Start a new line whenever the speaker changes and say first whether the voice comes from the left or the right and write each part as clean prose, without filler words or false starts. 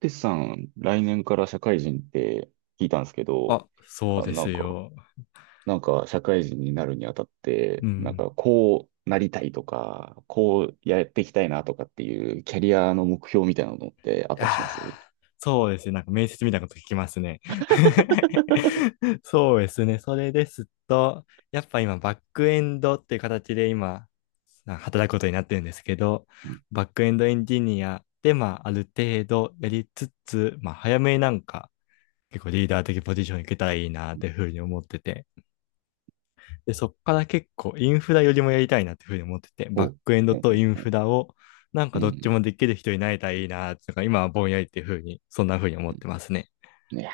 right: テスさん、来年から社会人って聞いたんですけど、
left: あ、そう
right: あ、
left: で
right: な
left: す
right: んか、
left: よ。
right: 社会人になるにあたっ
left: う
right: て、なん
left: ん。
right: かこうなりたいとか、こうやっていきたいなとかっていうキャリアの目標みたいなのってあったりします？
left: そうですね。面接みたいなこと聞きますね。そうですね。それですと、やっぱ今、バックエンドっていう形で今、働くことになってるんですけど、
right: うん。
left: バックエンドエンジニアで、ある程度やりつつ、早めに結構リーダー的ポジションに行けたらいいなっていうふうに思ってて。で、そっから結構インフラよりもやりたいなっていうふうに思ってて、バ
right: お
left: ッ
right: う、
left: クエンド
right: うん
left: と
right: う
left: イ
right: ん
left: ン
right: う
left: フ
right: ん
left: ラを
right: う
left: どっち
right: ん
left: もできる人になれたらいいなとか、今はぼんやりっていうふうに、そんなふうに思
right: う
left: ってますね。
right: ん。いや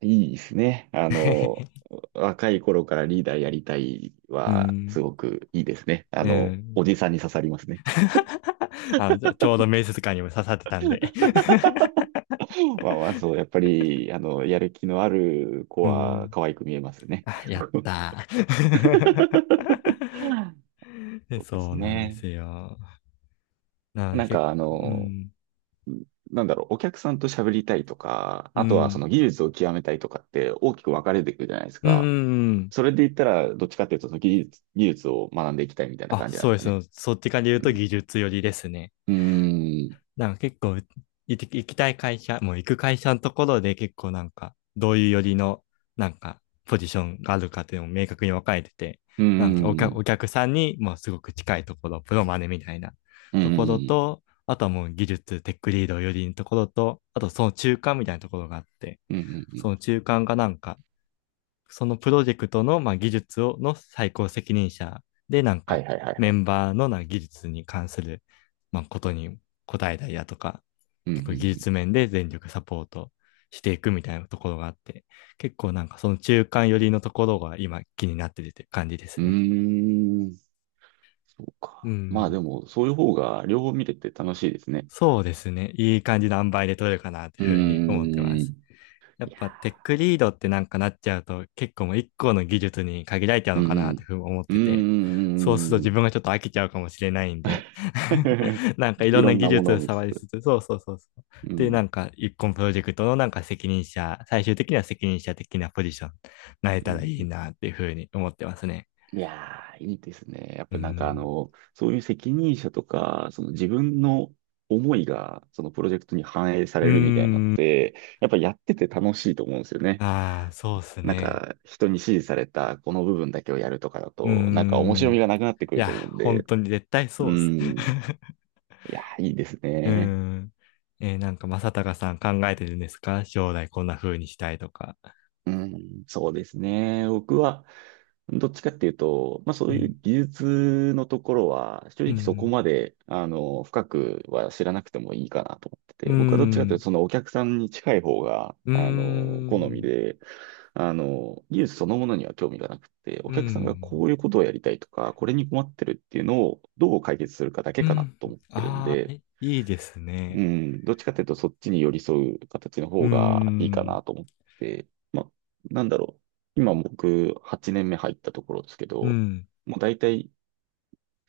right: ー、いいですね。若い頃からリーダーやりたい
left: うー
right: は、す
left: ん。
right: ごくいいですね。
left: うーん。
right: おじさんに刺さりますね。
left: あのちょうど面接官にも刺さってたん で
right: まあまあ、そう、やっぱり、やる気のある 子
left: うー
right: は
left: ん。
right: 可愛く見えます ね。
left: あ、やっ たー で
right: そうで
left: そ
right: す
left: うなんで
right: ね。
left: すよ。なので
right: なん
left: 結
right: か、
left: 構、うん。
right: お客さんと喋りたいとか、
left: う
right: あとはそ
left: ん。
right: の技術を極めたいとかって大きく分かれていくじゃないです
left: うん、う
right: か。
left: んうん。
right: それで言ったら、どっちかっていうと、その技術を学んでいきたいみたいな
left: あ、
right: 感じなんで
left: そう
right: す
left: で
right: かね。
left: す。そっちから言う
right: う
left: と
right: ん。
left: 技術寄りですね。
right: うーん。
left: 結構、行きたい会社、もう行く会社のところで結構どういうよりの、ポジションがあるかっていうのも明確に分かれてて、
right: うーん。
left: お客さんにもうすごく近いところ、プロマネみたいな
right: うー
left: ところ
right: ん。
left: と、あとはもう技術、テックリードよりのところと、あとその中間みたいなところがあって、
right: うーん。うー
left: そ
right: ん。
left: の中間がそのプロジェクトの、技術を、の最高責任者で、
right: はいはいはいは
left: メ
right: い。
left: ンバーのな技術に関する、まあ、ことに答えたりだとか、
right: う
left: 結構技
right: ん。
left: 術面で全力サポートしていくみたいなところがあって、結構その中間寄りのところが今気になってるって感じで
right: う
left: す
right: ん。う
left: ね。
right: ん。うーん。そう
left: う
right: か。まあで
left: ん。
right: も、そういう方が両方見れて楽しいですね。
left: そうですね。いい感じの塩梅で取れるかなとい
right: う
left: うふうに思ってま
right: ー
left: す。
right: ん。
left: や
right: い
left: っ
right: や
left: ぱテックリードってなっちゃうと結構もう一個の技術に限られちゃう
right: ー、う
left: の
right: ん
left: かなってふうに思っ
right: うん。う
left: て
right: ん
left: て、
right: う
left: そうする
right: ん
left: と
right: うん
left: 自
right: う
left: 分がちょっと飽きちゃうかもしれないんで
right: ん。
left: い ろ
right: い
left: ん
right: ろ
left: な
right: ん
left: 技
right: なも
left: 術
right: のを
left: を
right: 見つ
left: 触り
right: つ。
left: つつ、そうそうそうそう。
right: う
left: で、
right: ん。
left: 一個のプロジェクトの責任者、最終的には責任者的なポジション、なれ
right: う
left: た
right: ん。
left: らいいなっていうふうに思ってますね。
right: いやー、いいですね。やっ
left: うー
right: ぱなんか
left: ん。
right: そういう責任者とか、その自分の思いが、そのプロジェクトに反映さ
left: うー
right: れるみたいなのっ
left: ん。
right: て、やっぱやってて楽しいと思うんですよね。
left: ああ、そうっす
right: なん
left: ね。
right: か、人に指示されたこの部分だけをやるとかだ
left: うー
right: と、なんか面白み
left: ん。
right: がなくなってく
left: い
right: る
left: や、
right: と思うん
left: 本
right: で、
left: 当に絶対
right: う
left: そうっす。
right: ん。いや、いいです
left: う
right: ね。
left: ん。正隆さん考えてるんですか将来こんな風にしたいとか。
right: うん、そうですね。僕は、どっちかっていうと、まあ
left: う
right: そういう
left: ん。
right: 技術のところは、正
left: う
right: 直そこ
left: ん。
right: まで、深くは知らなくてもいいかなと思って
left: う
right: て、僕はどっちかっていう
left: ん。
right: と、そのお客さんに近い方が、
left: う
right: 好み
left: ん。
right: で、技術そのものには興味がなくて、お
left: う
right: 客さんがこ
left: ん。
right: ういうことをやりたいとか、これに困ってるっていうのをどう解決するかだけ
left: う
right: かな
left: ん。
right: と思ってるん
left: ああ、
right: で、
left: いいです
right: う
left: ね。
right: ん、どっちかというとそっちに寄り添う形の
left: う
right: 方がいいか
left: ん。
right: なと思って、まあ、なんだろう。今僕8年目入ったところですけ
left: う
right: ど、
left: ん。
right: もう大体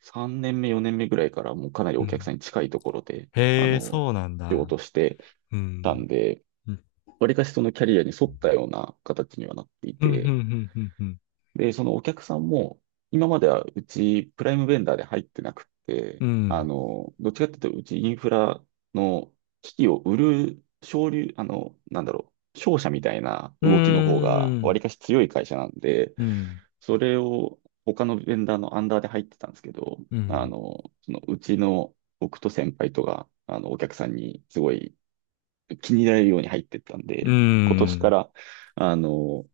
right: 3年目、4年目ぐらいからもうかなり
left: う
right: お客さ
left: ん。
right: んに近いところで、あ
left: へえ、
right: の、
left: そうなん
right: 仕
left: だ。
right: 事して
left: う
right: たん
left: ん。
right: で、
left: うん。
right: わりかしそのキャリアに沿ったような形にはなってい
left: うん。う
right: て、
left: ん。うん。
right: で、そのお客さんも、今まではうちプライムベンダーで入ってなくて、
left: うん。
right: どっちかっていうと、うちインフラの機器を売る、商流、商社みたいな
left: う
right: 動きの方が、わ
left: ん。
right: りかし強い会社なんで、
left: うん。
right: それを他のベンダーのアンダーで入ってたんですけど、
left: うん。うん。
right: そのうちの僕と先輩とが、お客さんにすごい気に入られるように入ってったん
left: う
right: で、今年か
left: ん。
right: ら、あの、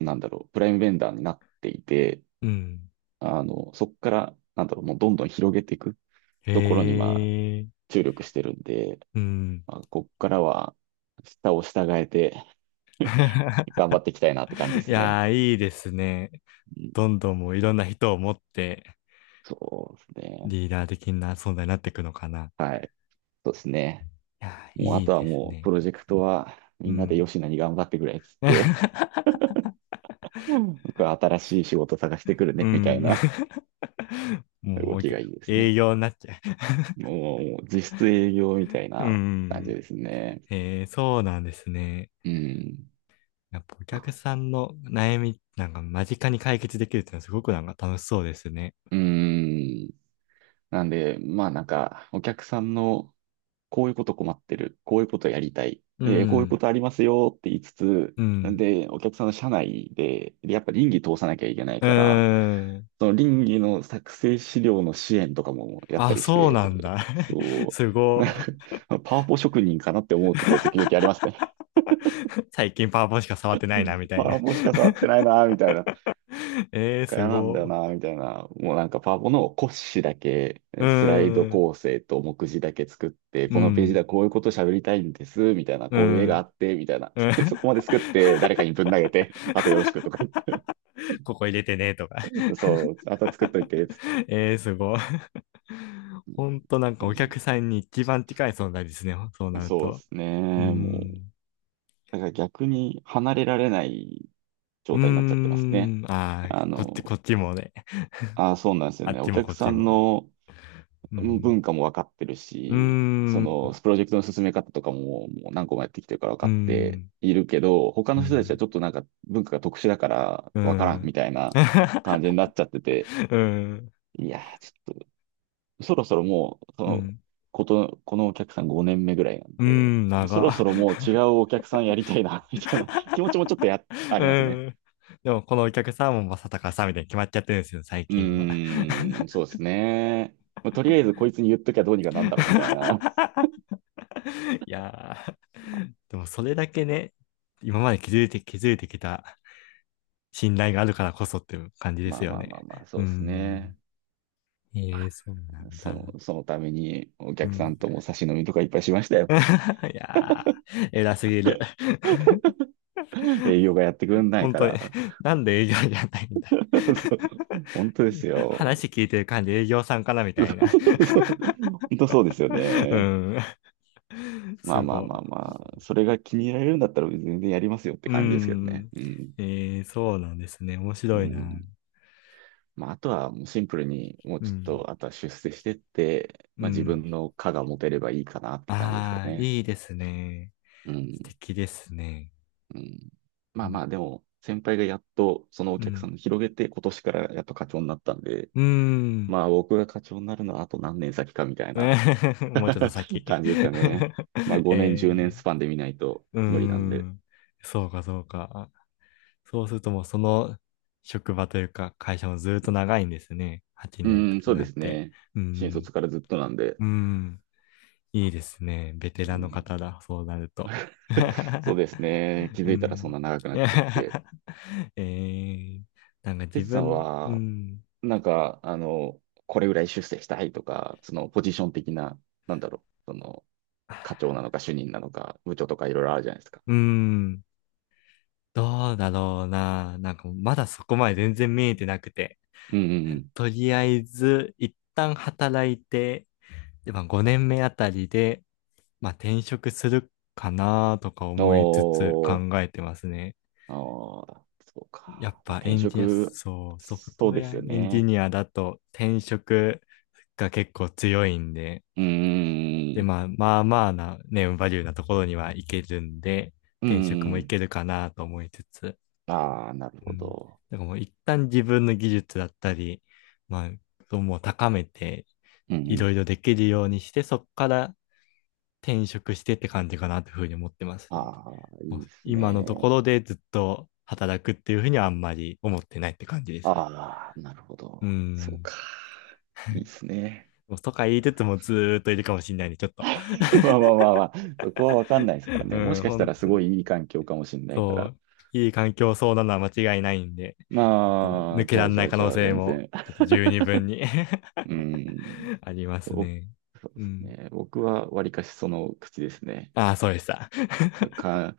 right: プライムベンダーになっていて、
left: うん
right: そこから、もうどんどん広げていくところに、まあ、
left: へえ。
right: 注力してるんで、
left: うん。
right: まあ、ここからは、下を従えて 頑張っていきたいなって感じで
left: い
right: す
left: や
right: ね。
left: ー、いいですね。
right: うん、
left: どんどんもういろんな人を持って
right: そうですね。
left: リーダー的な存在になっていくのかな。
right: はい。そうですね。
left: いやー、
right: もう、あ
left: いい
right: とは
left: です
right: もう、プ
left: ね。
right: ロジェクトは、
left: う
right: みんなで
left: ん。
right: 吉野に頑張ってくれっつって、うん僕は新しい仕事探してくる
left: う
right: ね、みたい
left: ん。
right: な。
left: も
right: 動
left: うお
right: き
left: け、
right: がいいです
left: 営
right: ね。
left: 業になっちゃ
right: もう、実質営業みたい
left: う。う
right: な感じ
left: ん。
right: ですね。
left: えー、そうなんですね。
right: うん。
left: やっぱお客
right: あ、
left: さんの悩み間近に解決できるっていうのはすごく楽しそうですね。
right: うーん。なんで、まあなんか、お客さんの、こういうこと困ってる、こういうことやりたい、
left: う
right: こういうこ
left: ん。
right: とありますよって言いつつ、
left: うん。
right: で、お客さんの社内で、でやっぱ倫理通さなきゃいけない
left: う
right: から、
left: ーん。
right: その倫理の作成資料の支援とかもやった
left: あ、
right: りし
left: そうな
right: て、
left: んだ。
right: そ
left: す
right: う、
left: ご。
right: な パワポ職人かなって思う時は時々ありますね。
left: 最近パワポンしか触ってない
right: う
left: な、
right: ん
left: み た
right: パ
left: いな。
right: ワポしか触ってないな、みたいな。
left: えー、
right: か
left: す
right: 嫌なん
left: ご
right: だよな、
left: い。
right: みたいな。もうなんかパワポの骨子だけ、
left: う
right: スライド
left: ーん、
right: 構成と目次だけ作って、
left: う
right: このページで
left: ん、
right: はこういうこと喋りたいんです、みたいな、
left: う
right: こういう絵があ
left: ん、
right: って、みたいな。
left: うん。
right: そこまで作って、誰かにぶん投げて、あとよろしくとか言って。
left: ここ入れてね、とか。
right: そう、あと作っといて、つっ て。
left: えー、すごい。ほんとお客
right: そ
left: さんに一番近い存在ですね、そう
right: う
left: なる
right: そうで
left: と。
right: す
left: うー
right: ね。もう、
left: ん、
right: だから逆に離れられない
left: う
right: 状態になっちゃって
left: ー
right: ますね。
left: ん、ああ
right: あ
left: こ
right: の、
left: っちもね。
right: あ、そうなんですよ
left: あっ
right: ね。
left: ち
right: お
left: も
right: 客
left: こっ
right: さ
left: ち
right: ん
left: も。
right: の
left: うん、
right: 文化も分かってる
left: うー
right: し、その、
left: ん、
right: プロジェクトの進め方とかも、もう何個もやってきてるから分
left: う
right: か
left: ー
right: って
left: ん、
right: いるけど、他
left: う
right: の人たちは
left: ん、
right: ちょっとなんか文化が特殊だから
left: う
right: 分からんみ
left: ん、
right: たいな感じにな っちゃってて、
left: うん、
right: いやー、ちょっと、そろそろもう、そ
left: う
right: の、
left: ん。
right: このお客さん5年目ぐらいなん
left: うー
right: で、
left: ん、
right: そ
left: 長。
right: ろそろもう違うお客さんやりたいな、みたいな 気持ちもちょっと あ
left: う
right: りますね。
left: ん。でも、このお客さんも正隆さんみたいに決まっちゃってるんですよ、最
right: う
left: 近は。
right: ーん、そうですね。まあとりあえずこいつに言っときゃどうにかなんだろうみたいな。
left: いやー、でもそれだけね、今まで築いて、築いてきた信頼があるからこそっていう感じ で
right: ま
left: す
right: あ
left: よ
right: まあまあ
left: ね。
right: まあ、
left: う
right: そ
left: ー
right: うです
left: ん。
right: ね。
left: ええそうなん
right: そ
left: だ。
right: の、そのためにお
left: う
right: 客さ
left: ん。
right: んとも差し飲みとかいっぱいしましたよ。
left: いやー、偉すぎる。
right: 営業がやってくれない
left: 本
right: か
left: 当に。
right: ら。
left: なんで営業じゃないんだ。
right: そう本当ですよ。
left: 話聞いてる感じ営業さんかなみ
right: そ
left: たいな。
right: うそうそう本当そうですよ
left: う
right: ね。
left: ん。
right: まあ
left: す
right: まあ
left: ごい。
right: まあまあ、それが気に入られるんだったら全然やりますよって
left: う
right: 感じですけどね。
left: ん。
right: うん。
left: えー、そうなんですね。面
right: う
left: 白いな。
right: ん。まあ、あとはもうシンプルに、もう
left: う
right: ちょっ
left: ん。
right: と、あとは出世してって、
left: う
right: まあ自
left: ん。
right: 分の課が持てればいいかなって感じですか
left: ああ、
right: ね。
left: いいですね。
right: う
left: 素
right: ん。
left: 敵ですね。
right: うん。ま
left: う
right: あ
left: ん。
right: まあ、でも、先輩がやっとそのお
left: う
right: 客さ
left: ん。
right: んを広げて、今年からやっと課長になったんで、
left: うん
right: まあ僕が課長になるのはあと何年先かみたいな
left: もうちょっと先。
right: 感じですかね。まあ 5年、10年
left: え
right: ス
left: ー
right: パンで見ないと
left: うー
right: 無理なんで。
left: ん。そうか。そうするともうその職場というか会社もずっと長いんですね。8
right: う
left: 年
right: ん、
left: と
right: うん
left: か
right: そうで
left: なっ
right: す
left: て。
right: ね。
left: う
right: 新
left: ん。
right: 卒からずっとなんで。
left: うん。いいですね。ベテ
right: う
left: ラン
right: ん
left: の方だ。そうなると。
right: そう ですね。気
left: う
right: づいたらそん
left: ん。
right: な長くなっちゃって。
left: えー、
right: テ
left: 自
right: ツさん
left: 分、う
right: は、
left: ん。
right: なんか、これぐらい出世したいとか、そのポジション的な、なんだろう、その、課長なのか主任なのか部長とかいろいろあるじゃないですか。
left: うん。どうだろうな。まだそこまで全然見えてなくて。
right: うんうんうん。
left: とりあえず、一旦働いて、で、まあ5年目あたりで、まあ転職するかなとか
right: お
left: 思いつつ考
right: ー、
left: えてますね。
right: あーそう
left: やっ
right: か。まあ
left: ぱエ
right: 転
left: ンジニア、
right: 職、
left: そう、ソフト
right: そ
left: ウ
right: うで
left: ェア
right: すよ
left: エンジ
right: ね。
left: ニアだと転職が結構強いんで、
right: うー
left: で、
right: ん、
left: まあまあまあなネームバリューなところにはいけるんで、
right: う
left: 転職も
right: ー
left: い
right: ん。
left: けるかなと思いつつ、
right: ああ、なる
left: う
right: ほ
left: ん。
right: ど。
left: だからもう一旦自分の技術だったり、まあ、そうもう高めて、
right: うん。うんう
left: い
right: ん。
left: ろいろできるようにして、そこから転職してって感じかなというふうに思ってますね。
right: ああ、
left: も
right: い
left: う
right: いです
left: 今の
right: ね。
left: ところでずっと働くっていうふうにはあんまり思ってないって感じですね。
right: ああ、なるほ
left: うー
right: ど。そう
left: ん。
right: か。いい ですね。
left: もうとか言いつつもずーっといるかもしれないんで、ちょっと。
right: まあまあまあまあ、そこはわかんないですから ね。も
left: う
right: し
left: ん、
right: かした
left: 本
right: らす
left: 当に。
right: ごいいい環境かもしれないか
left: そ
right: ら。
left: う。いい環境そうなのは間違いないんで、ちょっともう
right: ま
left: 抜
right: あ、
left: け
right: じゃ
left: ら
right: あ
left: れ
right: じ
left: な
right: ゃ
left: い
right: あ
left: 可
right: じ
left: 能
right: ゃあ、
left: 性
right: 全
left: も、
right: 然。
left: ちょっと十二分に
right: うーん。
left: あります
right: 僕
left: ね。
right: そう
left: う
right: です
left: ん。
right: ね。僕はわりかしその口ですね。
left: ああ、そうでした。
right: か、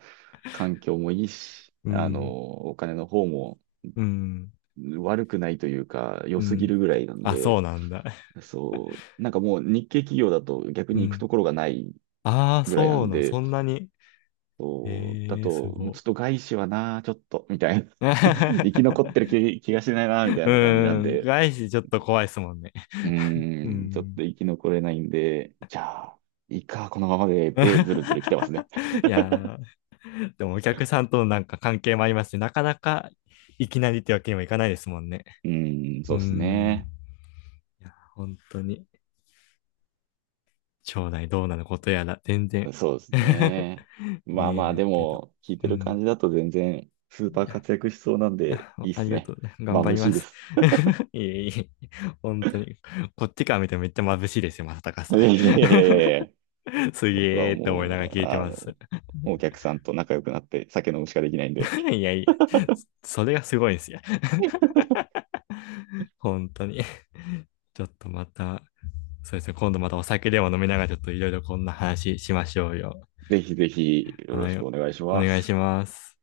right: 環境もいいし、
left: うん。
right: お金の方も
left: うん。
right: 悪くないというか、良
left: う
right: すぎ
left: ん。
right: るぐらいなん
left: あ、
right: で、
left: そうなんだ。
right: そう、なんかもう日系企業だと逆
left: う
right: に行く
left: ん。
right: ところがない
left: ああ、
right: ぐらいな
left: そう
right: ん
left: なん、
right: で、
left: そんなに。
right: そう、だ
left: ええー、す
right: と、ちょ
left: ご。
right: っと外資はな、ちょっと、みたいな。生き残
left: う
right: ってる気がしないな、みたいな感じな
left: ー
right: ん
left: ん、
right: で、
left: 外資ちょっと怖いですもんね。
right: う
left: うー
right: ーん、ちょっと
left: ん。
right: 生き残れないんで、じゃあ、いいか、このままで、で、ずるずる来てますね。
left: いやー、でもお客さんとの関係もありますし、なかなかいきなりってわけにもいかないですもんね。
right: うん、
left: う
right: そ
left: ー
right: うです
left: ん、
right: ね。
left: 本当に、将来どうなることやら、全然
right: そうです ね。ま
left: 見
right: あ
left: え
right: まあ、
left: な
right: で
left: いけど。
right: も、聞いて
left: う
right: る
left: ん。
right: 感じだと全然、スーパ
left: い
right: ー
left: や
right: 活躍しそうなん
left: い
right: で、
left: や、
right: いいっ
left: あ
right: す
left: りがと
right: ね。
left: う。頑張
right: 眩
left: り
right: し
left: ま
right: いで
left: す。
right: す。
left: いえいえ、本当に。こっちから見てもめっちゃ眩しいですよ、正隆さ
right: いやいやいやいやいや、
left: ん。す
right: 僕は
left: げーって思いな
right: も
left: がら
right: う、
left: 聞いてます。
right: お客さんと仲良くなって、酒飲むしかできないんで、
left: いやいや、それがすごいんですよ。本当に。ちょっとまた、そうですね、今度またお酒でも飲みながらちょっといろいろこんな話しましょうよ。
right: ぜひぜひ、よろ
left: は
right: し
left: い、
right: くお願いし
left: お
right: ま
left: 願いし
right: す。
left: ます。